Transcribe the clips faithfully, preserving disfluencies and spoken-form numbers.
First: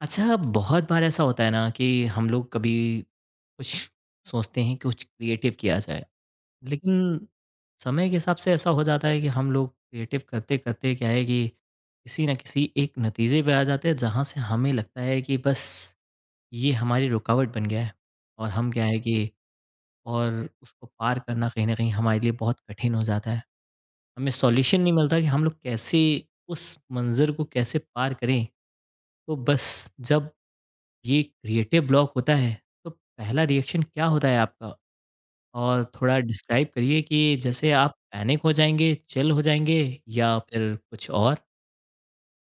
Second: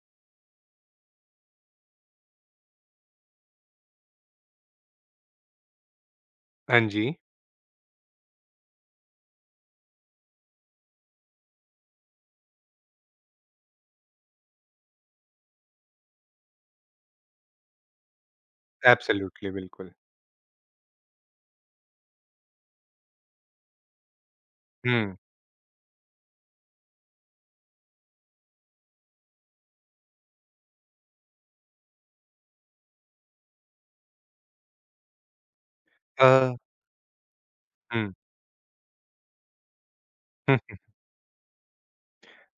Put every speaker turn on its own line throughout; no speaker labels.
अच्छा, बहुत बार ऐसा होता है ना कि हम लोग कभी कुछ सोचते हैं कि कुछ क्रिएटिव किया जाए,
हाँ जी,
लेकिन समय के हिसाब से ऐसा हो जाता है कि हम लोग क्रिएटिव करते-करते क्या है कि किसी न किसी एक नतीजे पे आ जाते हैं जहाँ से हमें लगता है कि बस ये हमारी रुकावट बन गया है और हम क्या है कि
एब्सोल्युटली, बिल्कुल।
और उसको पार करना कहीं न कहीं हमारे लिए बहुत कठिन हो जाता है। हमें सॉल्यूशन नहीं
हुँ,
मिलता कि हम लोग कैसे उस मंज़र को कैसे पार करें? तो बस जब ये क्रिएटिव ब्लॉक होता है, तो पहला रिएक्शन क्या होता है आपका? और थोड़ा
अ,
डिस्क्राइब करिए कि जैसे आप
हुँ।
पैनिक हो जाएँगे, चिल हो जाएँगे या फिर कुछ और?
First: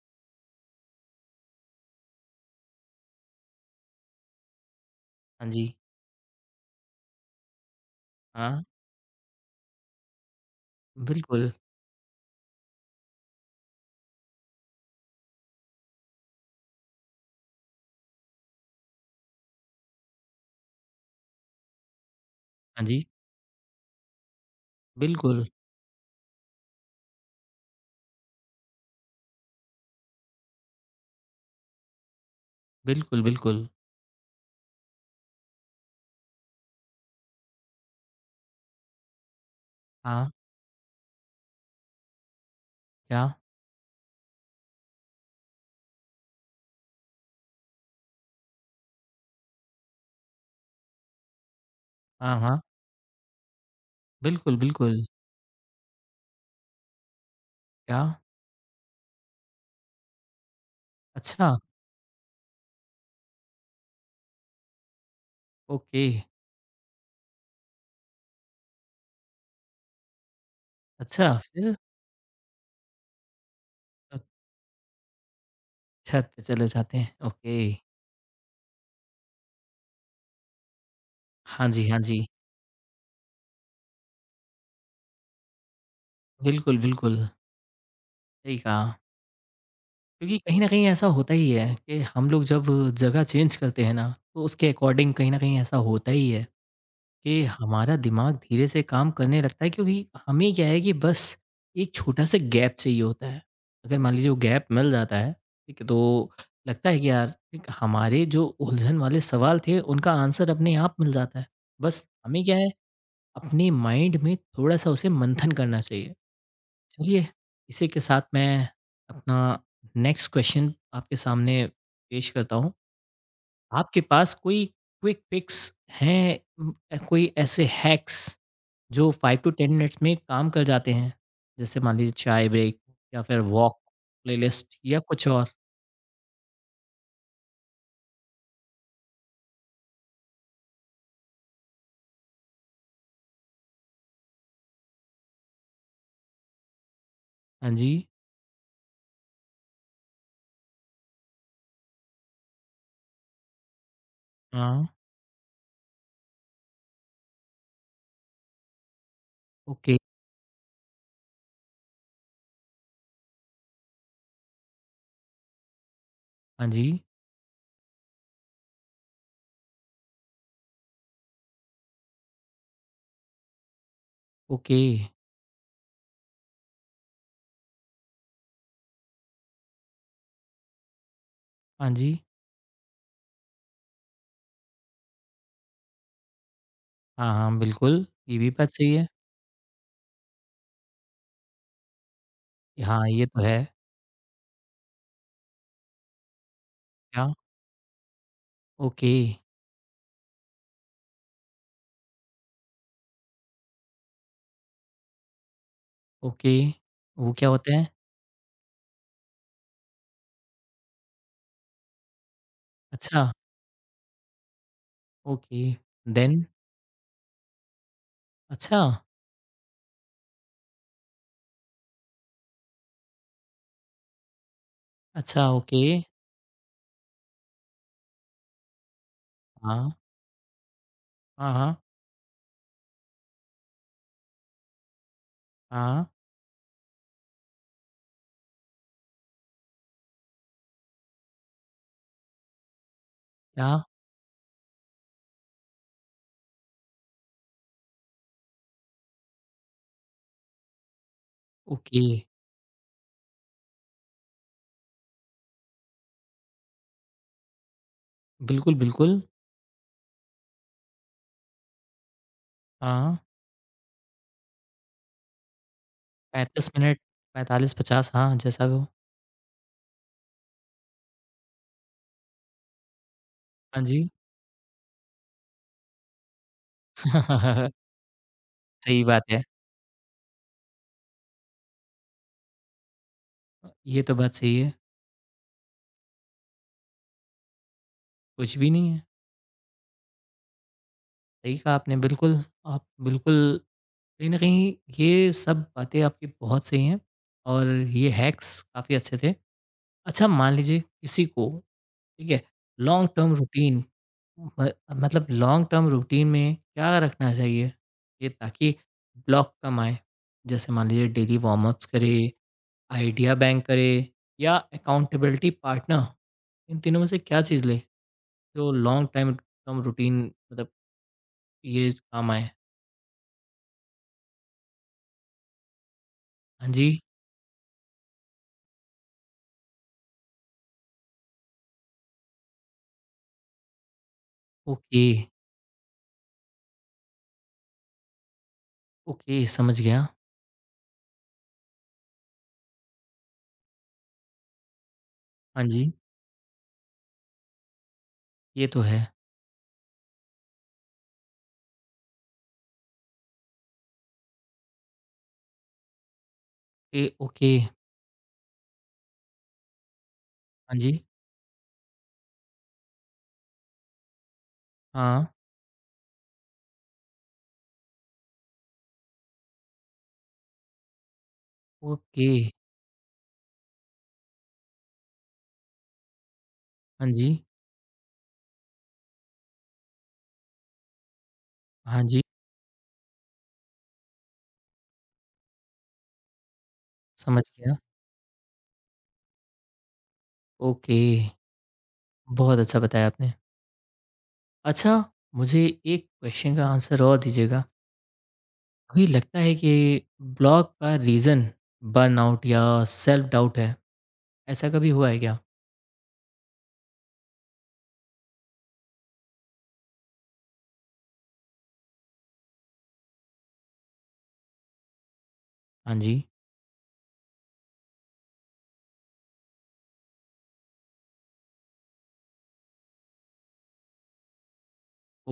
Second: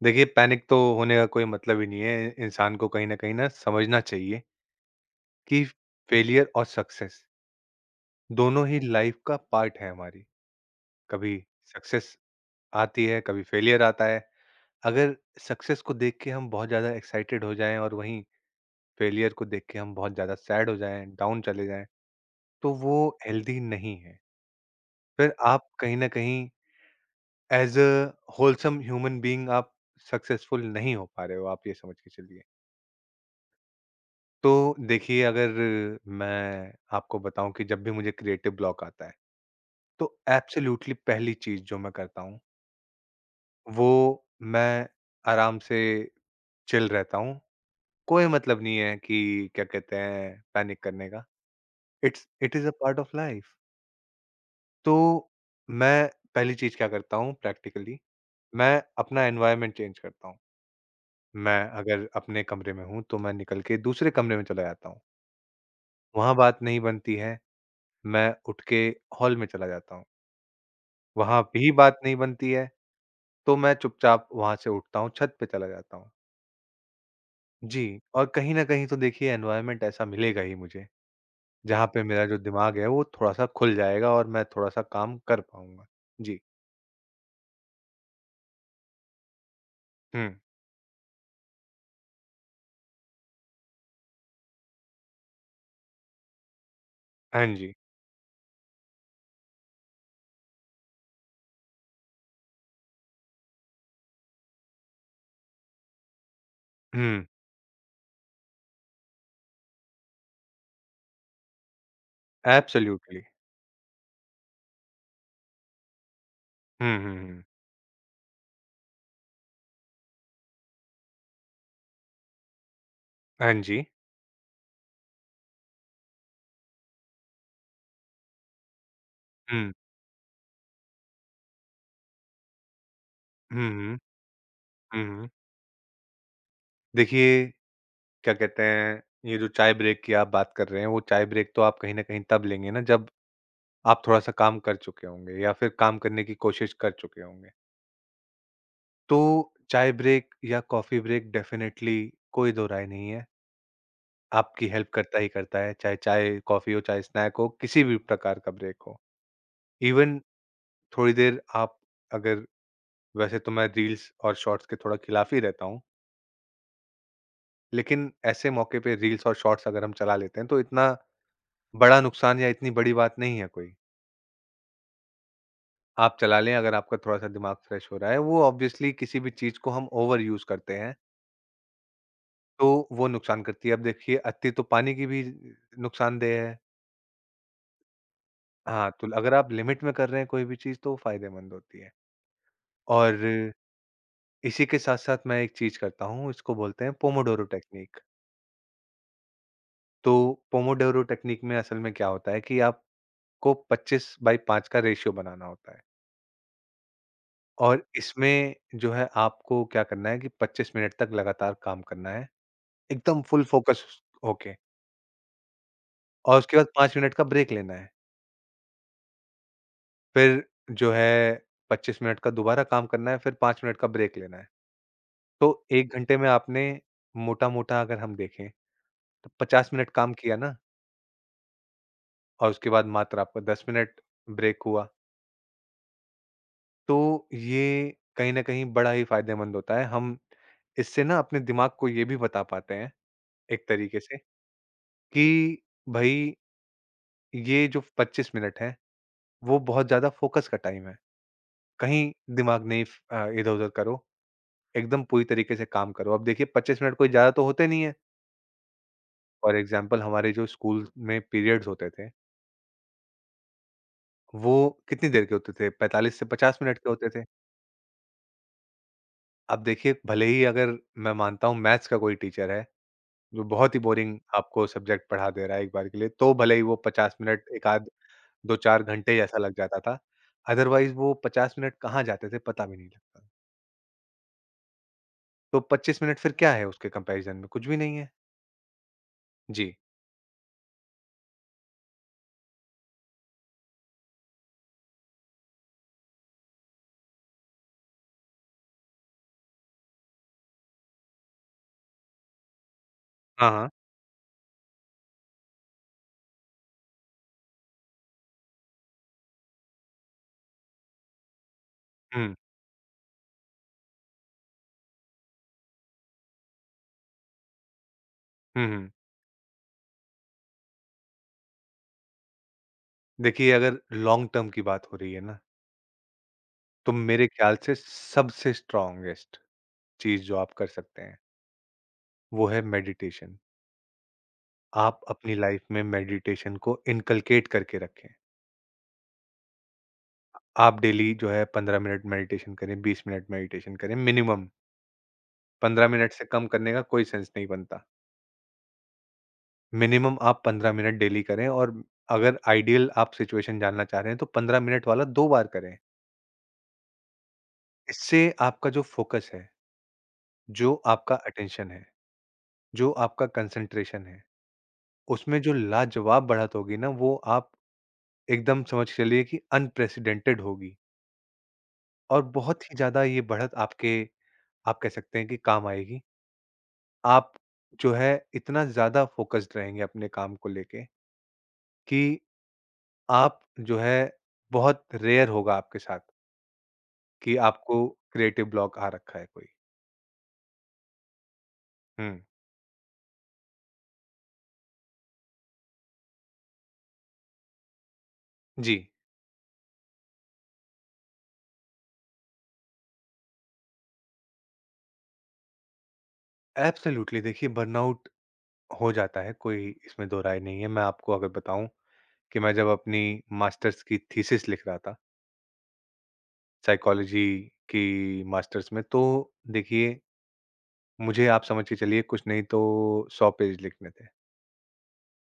देखिए पैनिक तो होने का कोई मतलब ही नहीं है। इंसान को कहीं न कहीं ना समझना चाहिए
हाँ
कि
जी,
फेलियर और सक्सेस
हाँ,
दोनों ही लाइफ़ का पार्ट है हमारी। कभी
बिल्कुल,
सक्सेस आती है, कभी फेलियर आता है। अगर सक्सेस को देख के हम बहुत ज़्यादा एक्साइटेड हो जाएँ और वहीं फेलियर को देख के हम बहुत ज़्यादा सैड हो जाएँ, डाउन चले जाएँ, तो
हाँ जी,
वो हेल्दी नहीं है। फिर
बिल्कुल,
आप कहीं न कहीं as a wholesome human being आप सक्सेसफुल नहीं हो पा रहे हो, आप ये समझ के चलिए।
बिल्कुल, बिल्कुल,
तो देखिए अगर मैं आपको बताऊँ कि जब भी मुझे क्रिएटिव ब्लॉक आता है, तो
हाँ,
एब्सोल्यूटली पहली चीज़ जो मैं करता हूँ,
क्या?
वो मैं आराम से चिल रहता हूँ। कोई मतलब नहीं है कि क्या कहते हैं पैनिक करने का। इट्स
हाँ,
इट
हाँ,
is a part of life.
बिल्कुल,
तो
बिल्कुल,
मैं पहली चीज़ क्या करता हूँ प्रैक्टिकली,
क्या?
मैं अपना एनवायरनमेंट चेंज करता हूँ।
अच्छा,
मैं अगर अपने कमरे में हूँ, तो मैं निकल के दूसरे कमरे में चला जाता हूँ।
ओके,
वहाँ बात नहीं बनती है, मैं उठ के हॉल में चला जाता हूँ।
अच्छा
वहाँ भी
फिर?
बात नहीं बनती है, तो मैं
अच्छा,
चुपचाप वहाँ से उठता हूँ, छत पे चला जाता हूँ।
छत पे चले जाते हैं, ओके,
जी, और कहीं न कहीं तो देखिए एनवायरनमेंट ऐसा मिलेगा ही मुझे,
हाँ
जहाँ
जी, हाँ
पे
जी,
मेरा जो दिमाग है वो थोड़ा-सा खुल जाएगा और मैं थोड़ा-सा काम कर पाऊँगा। जी।
बिल्कुल, बिल्कुल, सही कहा।
हुँ।
क्योंकि कहीं न कहीं ऐसा होता ही है कि हम लोग जब जगह चेंज करते हैं ना, तो उसके अकॉर्डिंग कहीं न कहीं ऐसा होता ही है कि
हाँ जी।
हमारा दिमाग धीरे से काम करने लगता है क्योंकि हमें क्या है कि बस एक छोटा-सा गैप चाहिए होता है। अगर मान लीजिए वो गैप मिल जाता है, ठीक है, तो लगता है कि
हुँ।
यार एक हमारे जो उलझन वाले सवाल थे उनका आंसर अपने आप मिल जाता है। बस हमें क्या है
एब्सोल्यूटली।
अपने माइंड में थोड़ा-सा उसे मंथन करना चाहिए।
हुँ, हुँ,
चलिए
हुँ।
इसी के साथ मैं अपना नेक्स्ट क्वेश्चन आपके सामने पेश करता हूँ।
हाँ जी।
आपके पास कोई क्विक पिक्स हैं उम, अ, कोई ऐसे हैक्स जो फ़ाइव टू
हुँ।
टेन मिनट्स में काम कर जाते हैं? जैसे मान लीजिए चाय ब्रेक या फिर
हुँ,
वॉक,
हुँ।
प्लेलिस्ट या
हुँ,
कुछ
हुँ।
और?
देखिए क्या कहते हैं, ये जो चाय ब्रेक की आप बात कर रहे हैं, वो चाय ब्रेक तो आप कहीं न कहीं तब लेंगे ना जब आप थोड़ा-सा काम कर चुके होंगे या फिर काम करने की कोशिश कर चुके होंगे।
हाँ जी,
तो चाय ब्रेक या कॉफ़ी ब्रेक डेफ़िनेटली कोई दो राय नहीं है, आपकी
हाँ,
हेल्प करता ही करता है, चाहे चाय, कॉफ़ी हो, चाहे स्नैक हो, किसी भी प्रकार का ब्रेक हो।
ओके,
इवन थोड़ी देर आप अगर वैसे तो मैं रील्स और शॉर्ट्स के थोड़ा खिलाफ ही रहता हूँ,
हाँ जी,
लेकिन ऐसे मौके पे रील्स और शॉर्ट्स अगर हम चला लेते हैं, तो इतना बड़ा नुकसान या इतनी बड़ी बात नहीं है कोई।
ओके,
आप चला लें अगर आपका थोड़ा-सा दिमाग फ्रेश हो रहा है, वो ऑब्वियसली किसी भी चीज़ को हम ओवर यूज़ करते हैं,
हाँ जी,
तो वो नुकसान करती है। अब देखिए अति तो पानी की भी नुकसानदेह है।
हाँ, हाँ, बिल्कुल, ये भी बात
हाँ,
सही है।
तो अगर आप लिमिट में कर रहे हैं कोई भी चीज़ तो वो फ़ायदेमंद होती है।
हाँ,
और
ये तो है।
इसी के साथ-साथ मैं एक चीज़ करता हूँ, इसको बोलते हैं
क्या?
Pomodoro technique.
ओके,
तो पोमोडोरो टेक्नीक में असल में क्या होता है कि आपको पच्चीस बाई पाँच का रेशियो बनाना होता है।
ओके, वो क्या होते
और
हैं?
इसमें जो है आपको क्या करना है कि पच्चीस मिनट तक लगातार काम करना है। एकदम
अच्छा।
फुल फ़ोकस होके
ओके,
और
देन?
उसके बाद पाँच मिनट का ब्रेक लेना है।
अच्छा,
फिर जो है पच्चीस मिनट का दोबारा काम करना है, फिर पाँच मिनट का ब्रेक लेना है।
अच्छा,
तो
ओके।
एक घंटे में आपने मोटा-मोटा अगर हम देखें तो पचास
हाँ,
मिनट काम किया ना
हाँ, हाँ,
और उसके बाद मात्र आपका दस मिनट ब्रेक हुआ।
हाँ,
तो ये कहीं न कहीं बड़ा ही फ़ायदेमंद होता है। हम इससे ना अपने दिमाग को ये भी बता पाते हैं एक
क्या?
तरीके से कि भई ये जो पच्चीस मिनट हैं, वो बहुत ज़्यादा फ़ोकस का टाइम है।
ओके,
कहीं दिमाग नहीं अ, इधर-उधर करो, एकदम पूरी तरीके से काम करो। अब देखिए पच्चीस मिनट कोई ज़्यादा तो होते नहीं है।
बिल्कुल, बिल्कुल।
फॉर एग्ज़ाम्पल हमारे जो स्कूल में पीरियड्स होते थे,
हाँ,
वो कितनी देर के होते थे? पैंतालीस से पचास
पैंतीस
मिनट के
मिनट,
होते थे।
पैंतालीस पचास हाँ, जैसा भी हो।
अब देखिए भले ही अगर मैं मानता हूँ मैथ्स का कोई टीचर है, जो बहुत ही
हाँ जी।
बोरिंग आपको सब्जेक्ट पढ़ा दे रहा है एक बार के लिए, तो भले ही वो पचास मिनट, एक आध दो चार
सही
घंटे
बात
ऐसा
है।
लग जाता था। अदरवाइज़ वो पचास मिनट कहाँ जाते थे पता भी नहीं लगता।
ये तो बात सही है,
तो पच्चीस मिनट फिर क्या है उसके कंपैरिज़न में? कुछ भी नहीं है।
कुछ भी नहीं है।
जी।
सही कहा आपने बिल्कुल, आप बिल्कुल कहीं न कहीं ये सब बातें आपकी बहुत सही हैं और ये हैक्स काफ़ी अच्छे थे। अच्छा मान लीजिए किसी को ठीक है? लॉन्ग टर्म
हाँ, हाँ।
रूटीन म मतलब लॉन्ग टर्म रूटीन में क्या रखना चाहिए? ये ताकि ब्लॉक कम आए? जैसे मान लीजिए डेली वार्म अप्स करें,
हुँ।
आइडिया बैंक करें या अकाउंटेबिलिटी पार्टनर, इन तीनों में से क्या चीज़ लें,
हुँ,
जो
हुँ।
लॉन्ग टाइम टर्म रूटीन मतलब ये काम आए?
देखिए अगर लॉन्ग टर्म की बात हो रही है ना,
हाँ
तो
जी,
मेरे ख़्याल से सबसे स्ट्रॉन्गेस्ट चीज़ जो आप कर सकते हैं, वो है मेडिटेशन। आप
ओके,
अपनी लाइफ़ में मेडिटेशन को इनकलकेट करके रखें।
ओके समझ गया।
आप डेली जो है पंद्रह मिनट मेडिटेशन करें, बीस मिनट मेडिटेशन करें मिनिमम।
हाँ
पंद्रह
जी,
मिनट से कम करने का कोई सेंस नहीं बनता।
ये तो है।
मिनिमम आप पंद्रह मिनट डेली करें और अगर आइडियल आप सिचुएशन जानना चाह रहे हैं, तो पंद्रह मिनट वाला दो बार करें।
ए ओके,
इससे आपका जो फ़ोकस है, जो
हाँ जी,
आपका अटेंशन है जो आपका कंसंट्रेशन है,
हाँ,
उसमें जो लाजवाब बढ़त होगी ना, वो आप एकदम समझ के चलिए कि अनप्रेसिडेंटेड होगी और
ओके,
बहुत ही ज़्यादा ये बढ़त आपके आप कह सकते हैं कि काम आएगी।
हाँ जी,
आप जो है इतना ज़्यादा फ़ोकस्ड रहेंगे अपने काम को लेके कि
हाँ जी,
आप जो है बहुत रेयर होगा आपके साथ कि
समझ गया,
आपको क्रिएटिव ब्लॉक आ रखा है कोई।
ओके।
हुँ,
बहुत अच्छा बताया आपने। अच्छा, मुझे एक क्वेश्चन का आंसर और दीजिएगा।
जी,
अभी लगता है कि ब्लॉक का रीज़न बर्नआउट या सेल्फ डाउट है, ऐसा कभी हुआ है क्या?
एब्सोल्यूटली देखिए बर्नआउट हो जाता है, कोई इसमें दो राय नहीं है। मैं आपको अगर बताऊँ कि मैं जब अपनी मास्टर्स की थीसिस लिख रहा था,
हाँ जी,
साइकोलॉजी की मास्टर्स में, तो देखिए मुझे आप समझ के चलिए कुछ नहीं तो सौ पेज लिखने थे।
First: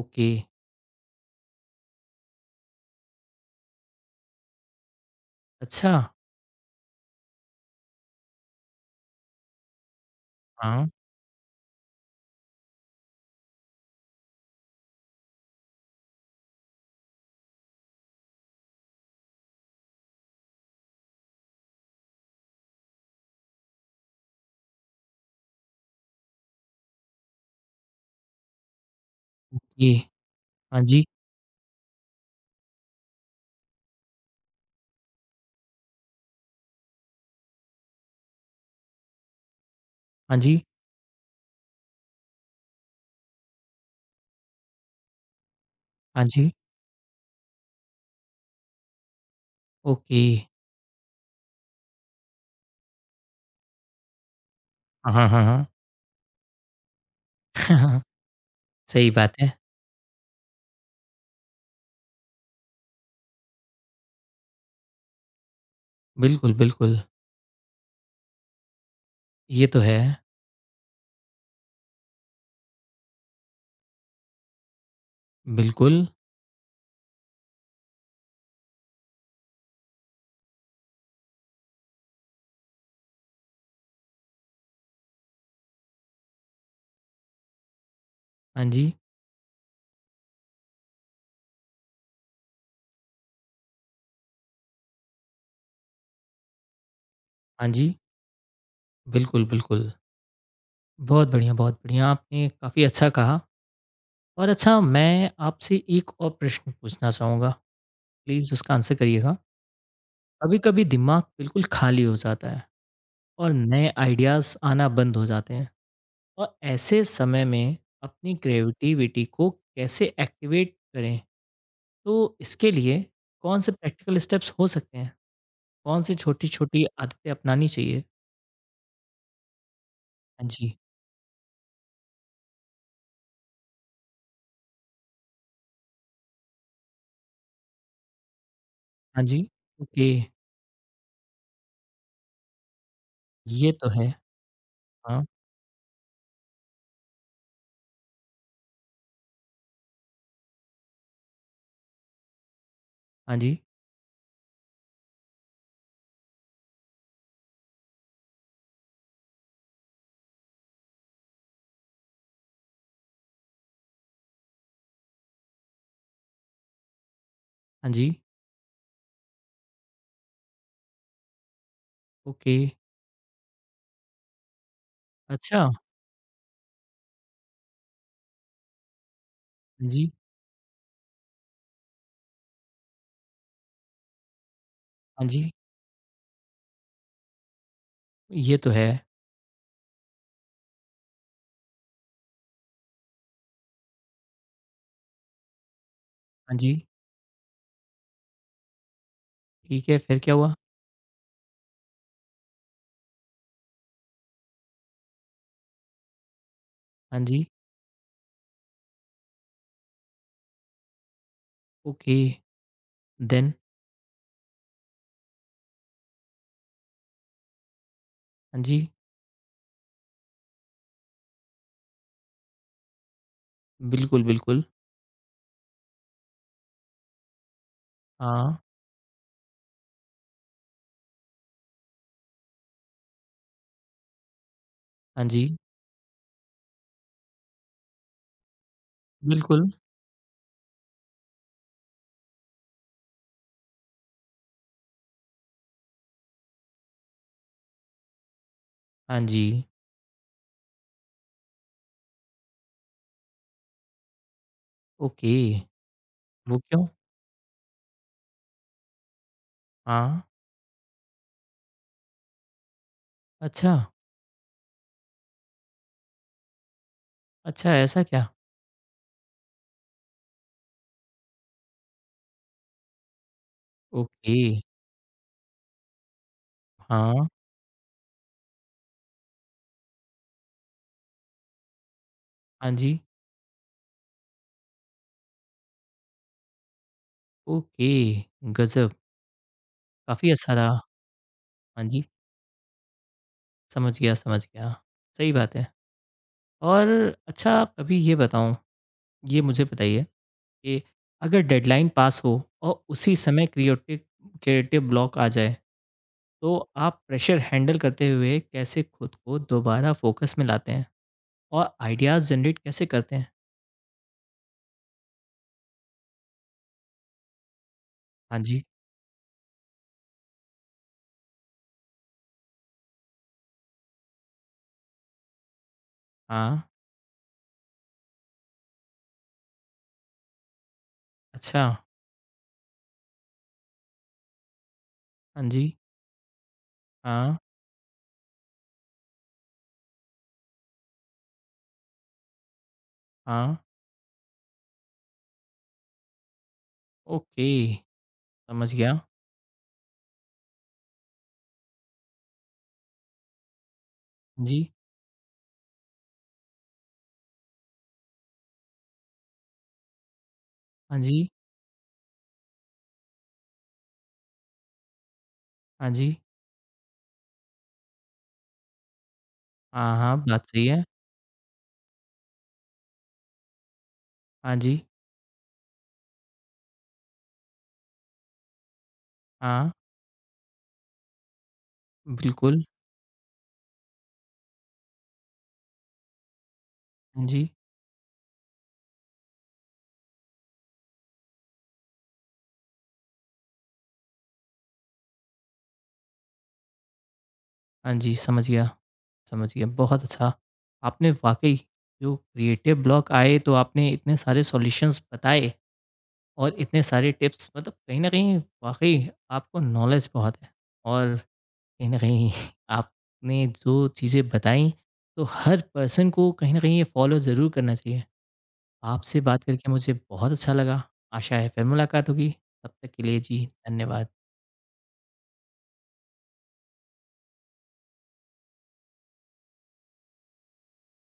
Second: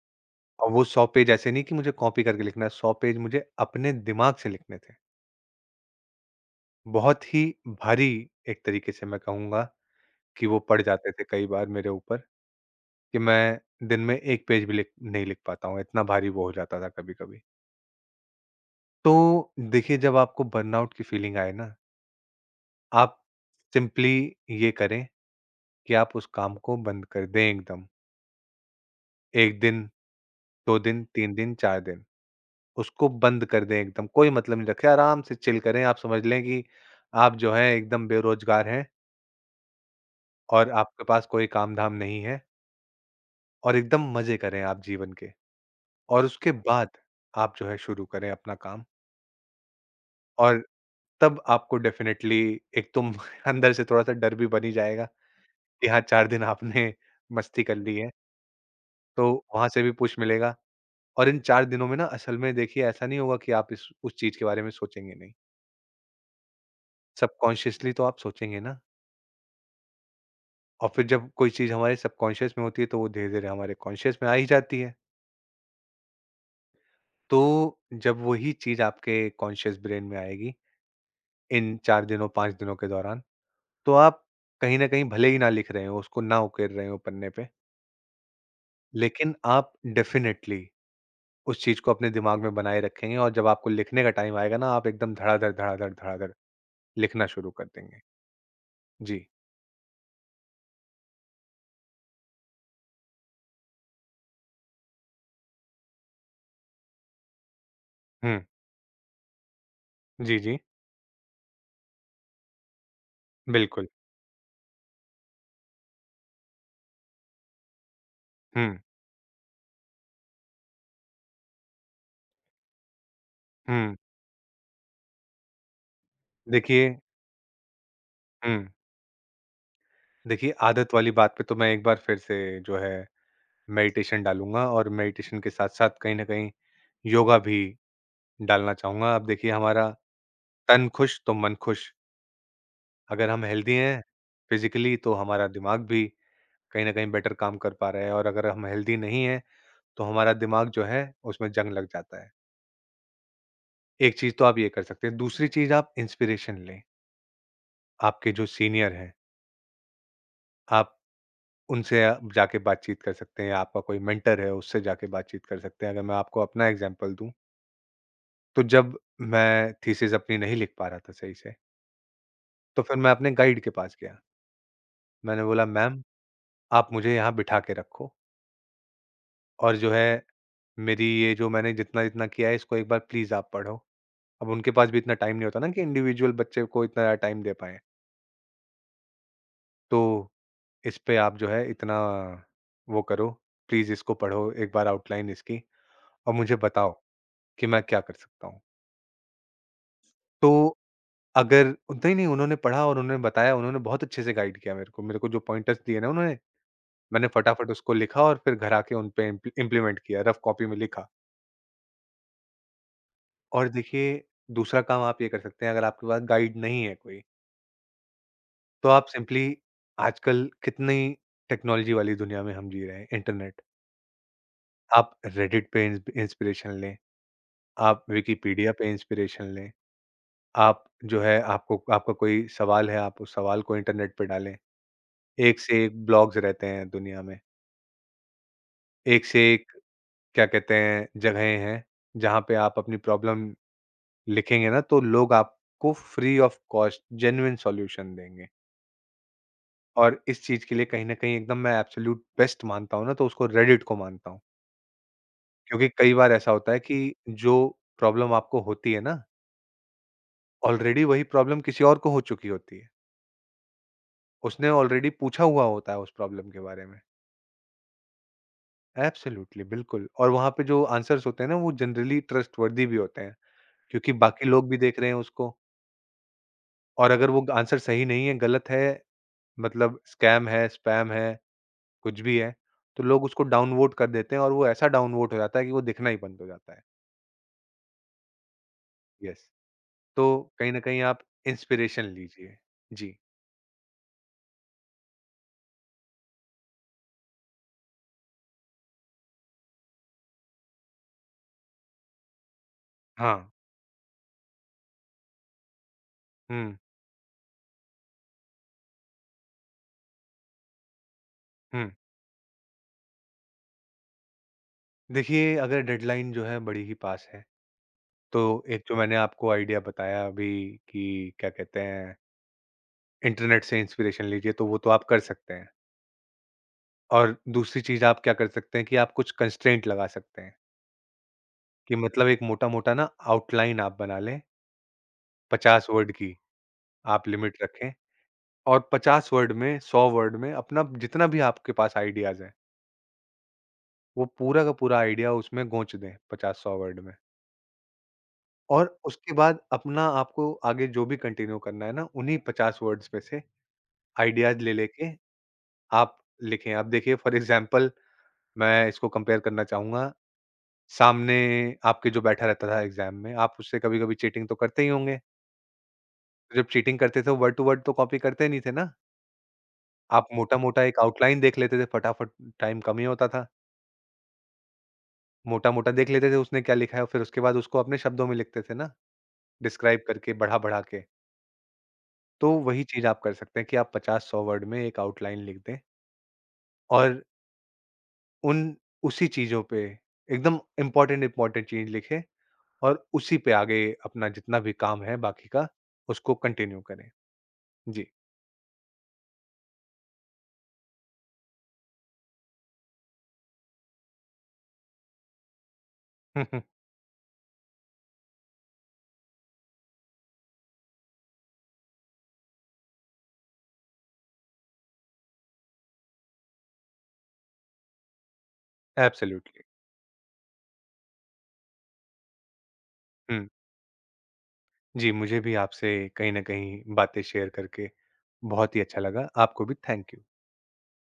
ओके,
और वो सौ पेज ऐसे नहीं कि मुझे कॉपी करके लिखना है, सौ पेज मुझे अपने दिमाग से लिखने थे।
अच्छा,
बहुत ही भारी एक तरीके से मैं कहूँगा कि वो पड़
हाँ,
जाते थे कई बार मेरे ऊपर कि मैं दिन में एक पेज भी लिख नहीं लिख पाता हूँ, इतना भारी वो हो जाता था कभी-कभी। तो देखिए जब आपको बर्नआउट की फीलिंग आए ना, आप सिंपली ये करें कि आप उस काम को बंद कर दें एकदम। एक दिन,
ओके,
दो
हाँ जी,
दिन, तीन दिन, चार दिन, उसको बंद कर दें एकदम। कोई मतलब नहीं रखें, आराम से चिल करें। आप समझ लें कि आप जो हैं एकदम बेरोज़गार हैं
हाँ जी,
और आपके पास कोई काम-धाम नहीं है और एकदम मज़े करें आप जीवन के।
हाँ
और
जी,
उसके बाद आप जो है शुरू करें अपना काम
ओके,
और तब आपको डेफ़िनेटली एक तो अंदर से थोड़ा-सा डर भी बन ही जाएगा
हाँ, हाँ, हाँ, हाँ।
कि हाँ, चार दिन आपने मस्ती कर ली
हाँ,
है,
सही
तो
बात है,
वहाँ से भी पुश मिलेगा और इन चार दिनों में ना असल में देखिए ऐसा नहीं होगा कि आप इस उस चीज़ के बारे में सोचेंगे नहीं।
बिल्कुल, बिल्कुल,
सबकॉन्शियसली तो आप सोचेंगे ना
ये तो है,
और फिर जब कोई चीज़ हमारे सबकॉन्शियस में होती है तो वो धीरे-धीरे हमारे कॉन्शियस में आ ही जाती है।
बिल्कुल,
तो जब वही चीज़ आपके कॉन्शियस ब्रेन में आएगी इन चार दिनों, पाँच दिनों के दौरान, तो आप कहीं न कहीं भले ही ना लिख रहे हो, उसको ना उकेर रहे हो पन्ने पे,
हाँ जी,
लेकिन आप डेफ़िनिटली उस चीज़ को अपने दिमाग में बनाए रखेंगे और जब आपको लिखने का टाइम आएगा ना, आप एकदम धड़ाधड़, धड़ाधड़, धड़ाधड़ लिखना शुरू कर
हाँ जी,
देंगे। जी।
बिल्कुल, बिल्कुल। बहुत बढ़िया, बहुत बढ़िया, आपने काफ़ी अच्छा कहा। और अच्छा मैं आपसे एक और प्रश्न पूछना चाहूँगा,
हुँ।
प्लीज़ उसका आंसर करिएगा।
जी, जी,
कभी-कभी दिमाग बिल्कुल खाली हो जाता है और
बिल्कुल।
नए आइडियाज़ आना बंद हो जाते हैं और ऐसे समय में अपनी
हुँ,
क्रिएटिविटी को कैसे एक्टिवेट करें? तो इसके लिए कौन से
हुँ।
प्रैक्टिकल स्टेप्स हो सकते हैं? कौन सी छोटी-छोटी
देखिए
आदतें अपनानी चाहिए?
हुँ,
हाँ
देखिए
जी,
आदत वाली बात पे तो मैं एक बार फिर से जो है मेडिटेशन डालूँगा और मेडिटेशन के साथ-साथ कहीं न कहीं योगा भी डालना चाहूँगा।
हाँ
अब
जी,
देखिए हमारा
ओके,
तन खुश तो मन खुश, अगर हम
ये
हेल्दी
तो
हैं
है।
फिज़िकली तो
हाँ,
हमारा दिमाग भी कहीं न कहीं बेटर काम कर पा रहा है और अगर हम हेल्दी नहीं हैं, तो हमारा दिमाग जो है उसमें जंग लग जाता है।
हाँ जी,
एक चीज़ तो आप ये कर सकते हैं, दूसरी चीज़ आप इंस्पिरेशन लें। आपके जो सीनियर हैं, आप उनसे अ, जाके बातचीत कर सकते हैं या आपका कोई मेंटर है उससे जाके बातचीत कर सकते हैं। अगर मैं आपको अपना एग्ज़ाम्पल दूँ,
हाँ जी,
तो जब मैं थीसिस अपनी नहीं लिख पा रहा था सही से,
ओके,
तो फिर मैं अपने गाइड के पास गया। मैंने
अच्छा,
बोला
हाँ
मैम आप मुझे यहाँ बिठा के रखो और जो
जी,
है मेरी ये जो मैंने जितना-जितना किया है इसको एक बार प्लीज़ आप पढ़ो। अब उनके पास भी इतना
हाँ
टाइम नहीं
जी,
होता ना कि इंडिविजुअल बच्चे को इतना टाइम दे पाएँ।
ये तो है।
तो इस पे आप जो है इतना वो करो, प्लीज़ इसको पढ़ो एक बार आउटलाइन इसकी और
हाँ
मुझे
जी।
बताओ कि मैं क्या कर सकता हूँ?
ठीक है, फिर क्या
तो
हुआ?
अगर नहीं, नहीं उन्होंने पढ़ा और उन्होंने बताया, उन्होंने बहुत अच्छे से गाइड किया मेरे को। मेरे को जो पॉइंटर्स दिए ना उन्होंने,
हाँ
मैंने
जी,
फटाफट उसको लिखा और फिर घर आके उन पे इम्प्ली इम्प्लीमेंट किया, रफ कॉपी में लिखा।
Okay, then?
और देखिए, दूसरा काम आप ये कर सकते हैं, अगर आपके पास गाइड नहीं है कोई,
हाँ जी,
तो आप सिंपली आजकल कितनी टेक्नोलॉजी वाली दुनिया में हम जी रहे हैं, इंटरनेट।
बिल्कुल, बिल्कुल।
आप रेडिट पे इंस इंस्पिरेशन लें, आप
हाँ,
विकिपीडिया पे इंस्पिरेशन लें, आप जो है आपको आपका कोई सवाल है, आप उस सवाल को इंटरनेट पे डालें।
हाँ जी,
एक से एक ब्लॉग्स रहते हैं दुनिया में। एक से
बिल्कुल,
एक क्या कहते हैं जगहें हैं, जहाँ पे आप अपनी प्रॉब्लम लिखेंगे ना तो लोग आपको free of cost genuine solution देंगे।
हाँ जी,
और इस चीज़ के लिए कहीं न कहीं एकदम मैं एब्सोल्यूट बेस्ट मानता हूँ ना तो उसको रेडिट को मानता हूँ।
ओके,
क्योंकि कई बार ऐसा
वो
होता है
क्यों?
कि जो प्रॉब्लम आपको होती है ना,
हाँ,
ऑलरेडी वही प्रॉब्लम किसी और को हो चुकी होती है।
अच्छा,
उसने ऑलरेडी पूछा हुआ होता है उस प्रॉब्लम के बारे में।
अच्छा ऐसा क्या?
एब्सोल्यूटली बिल्कुल और वहाँ पे जो आंसर्स होते हैं ना वो जनरली ट्रस्टवर्दी भी होते हैं। क्योंकि
ओके,
बाकी लोग भी देख रहे हैं उसको और
हाँ,
अगर वो आंसर सही नहीं है, गलत है, मतलब स्कैम है, स्पैम है, कुछ भी है,
हाँ जी,
तो लोग उसको डाउन वोट कर देते हैं और वो ऐसा डाउन वोट हो जाता है कि वो दिखना ही बंद हो जाता है।
ओके, गज़ब!
यस, तो
काफ़ी अच्छा
कहीं न
रहा।
कहीं आप
हाँ जी,
इंस्पिरेशन लीजिए। जी।
समझ गया, समझ गया, सही बात है। और अच्छा कभी ये बताओ, ये मुझे बताइए कि अगर डेडलाइन पास हो और उसी
हाँ।
समय क्रिएटिव क्रिएटिव ब्लॉक आ जाए, तो
हुँ,
आप प्रेशर हैंडल करते हुए कैसे खुद को दोबारा फोकस में लाते हैं और
हुँ।
आइडियाज़ जनरेट कैसे करते हैं?
देखिए, अगर डेडलाइन जो है बड़ी ही पास है,
हाँ
तो
जी,
एक जो मैंने आपको आइडिया बताया अभी कि क्या कहते हैं, इंटरनेट से इंस्पिरेशन लीजिए, तो वो तो आप कर सकते हैं।
हाँ,
और दूसरी चीज़ आप क्या कर सकते हैं कि आप कुछ कंस्ट्रेंट लगा सकते हैं।
अच्छा,
कि मतलब एक मोटा-मोटा ना आउटलाइन आप बना लें,
हाँ जी,
पचास वर्ड की आप
हाँ,
लिमिट रखें और पचास वर्ड में, सौ वर्ड में अपना जितना भी आपके पास आइडियाज़ हैं,
हाँ,
वो पूरा का पूरा आइडिया उसमें गोच दें पचास सौ वर्ड में।
ओके, समझ
और
गया।
उसके बाद अपना आपको आगे जो भी कंटिन्यू करना है ना, उन्हीं पचास वर्ड्स में से
हाँ
आइडियाज़
जी,
ले लेके आप लिखें। आप देखिए फॉर एग्ज़ाम्पल मैं इसको कंपेयर करना चाहूँगा,
हाँ जी,
सामने आपके जो बैठा रहता था एग्ज़ाम में, आप उससे कभी-कभी चीटिंग तो करते ही होंगे।
हाँ जी,
जब चीटिंग करते थे वर्ड टू वर्ड तो कॉपी करते नहीं थे ना?
हाँ, हाँ,
आप
बात सही है।
मोटा-मोटा एक आउटलाइन देख लेते थे, फटाफट टाइम कम ही होता था।
हाँ जी,
मोटा-मोटा देख लेते थे उसने क्या लिखा है, फिर उसके बाद उसको अपने शब्दों में लिखते थे ना,
हाँ,
डिस्क्राइब करके बढ़ा-बढ़ा के। तो
बिल्कुल,
वही चीज़ आप कर सकते हैं कि आप पचास सौ वर्ड में एक आउटलाइन लिख दें और
हाँ जी,
उन उसी चीज़ों पे एकदम इम्पोर्टेंट इम्पोर्टेंट चीज़ लिखें और उसी पे आगे अपना जितना भी काम है बाकी का, उसको कंटिन्यू करें।
हाँ
जी।
जी, समझ गया, समझ गया, बहुत अच्छा। आपने वाक़ई जो क्रिएटिव ब्लॉक आए तो आपने इतने सारे सॉल्यूशंस बताए। और इतने सारे टिप्स मतलब कहीं न कहीं वाक़ई आपको नॉलेज बहुत है और कहीं न कहीं आपने जो चीज़ें बताई, तो हर पर्सन को कहीं न कहीं ये फॉलो ज़रूर करना चाहिए। आपसे बात
एब्सोल्युटली।
करके मुझे बहुत अच्छा लगा। आशा है फिर मुलाकात होगी। तब तक के लिए जी,
हुँ।
धन्यवाद।
जी, मुझे भी आपसे कहीं न कहीं बातें शेयर करके बहुत ही अच्छा लगा। आपको भी थैंक यू।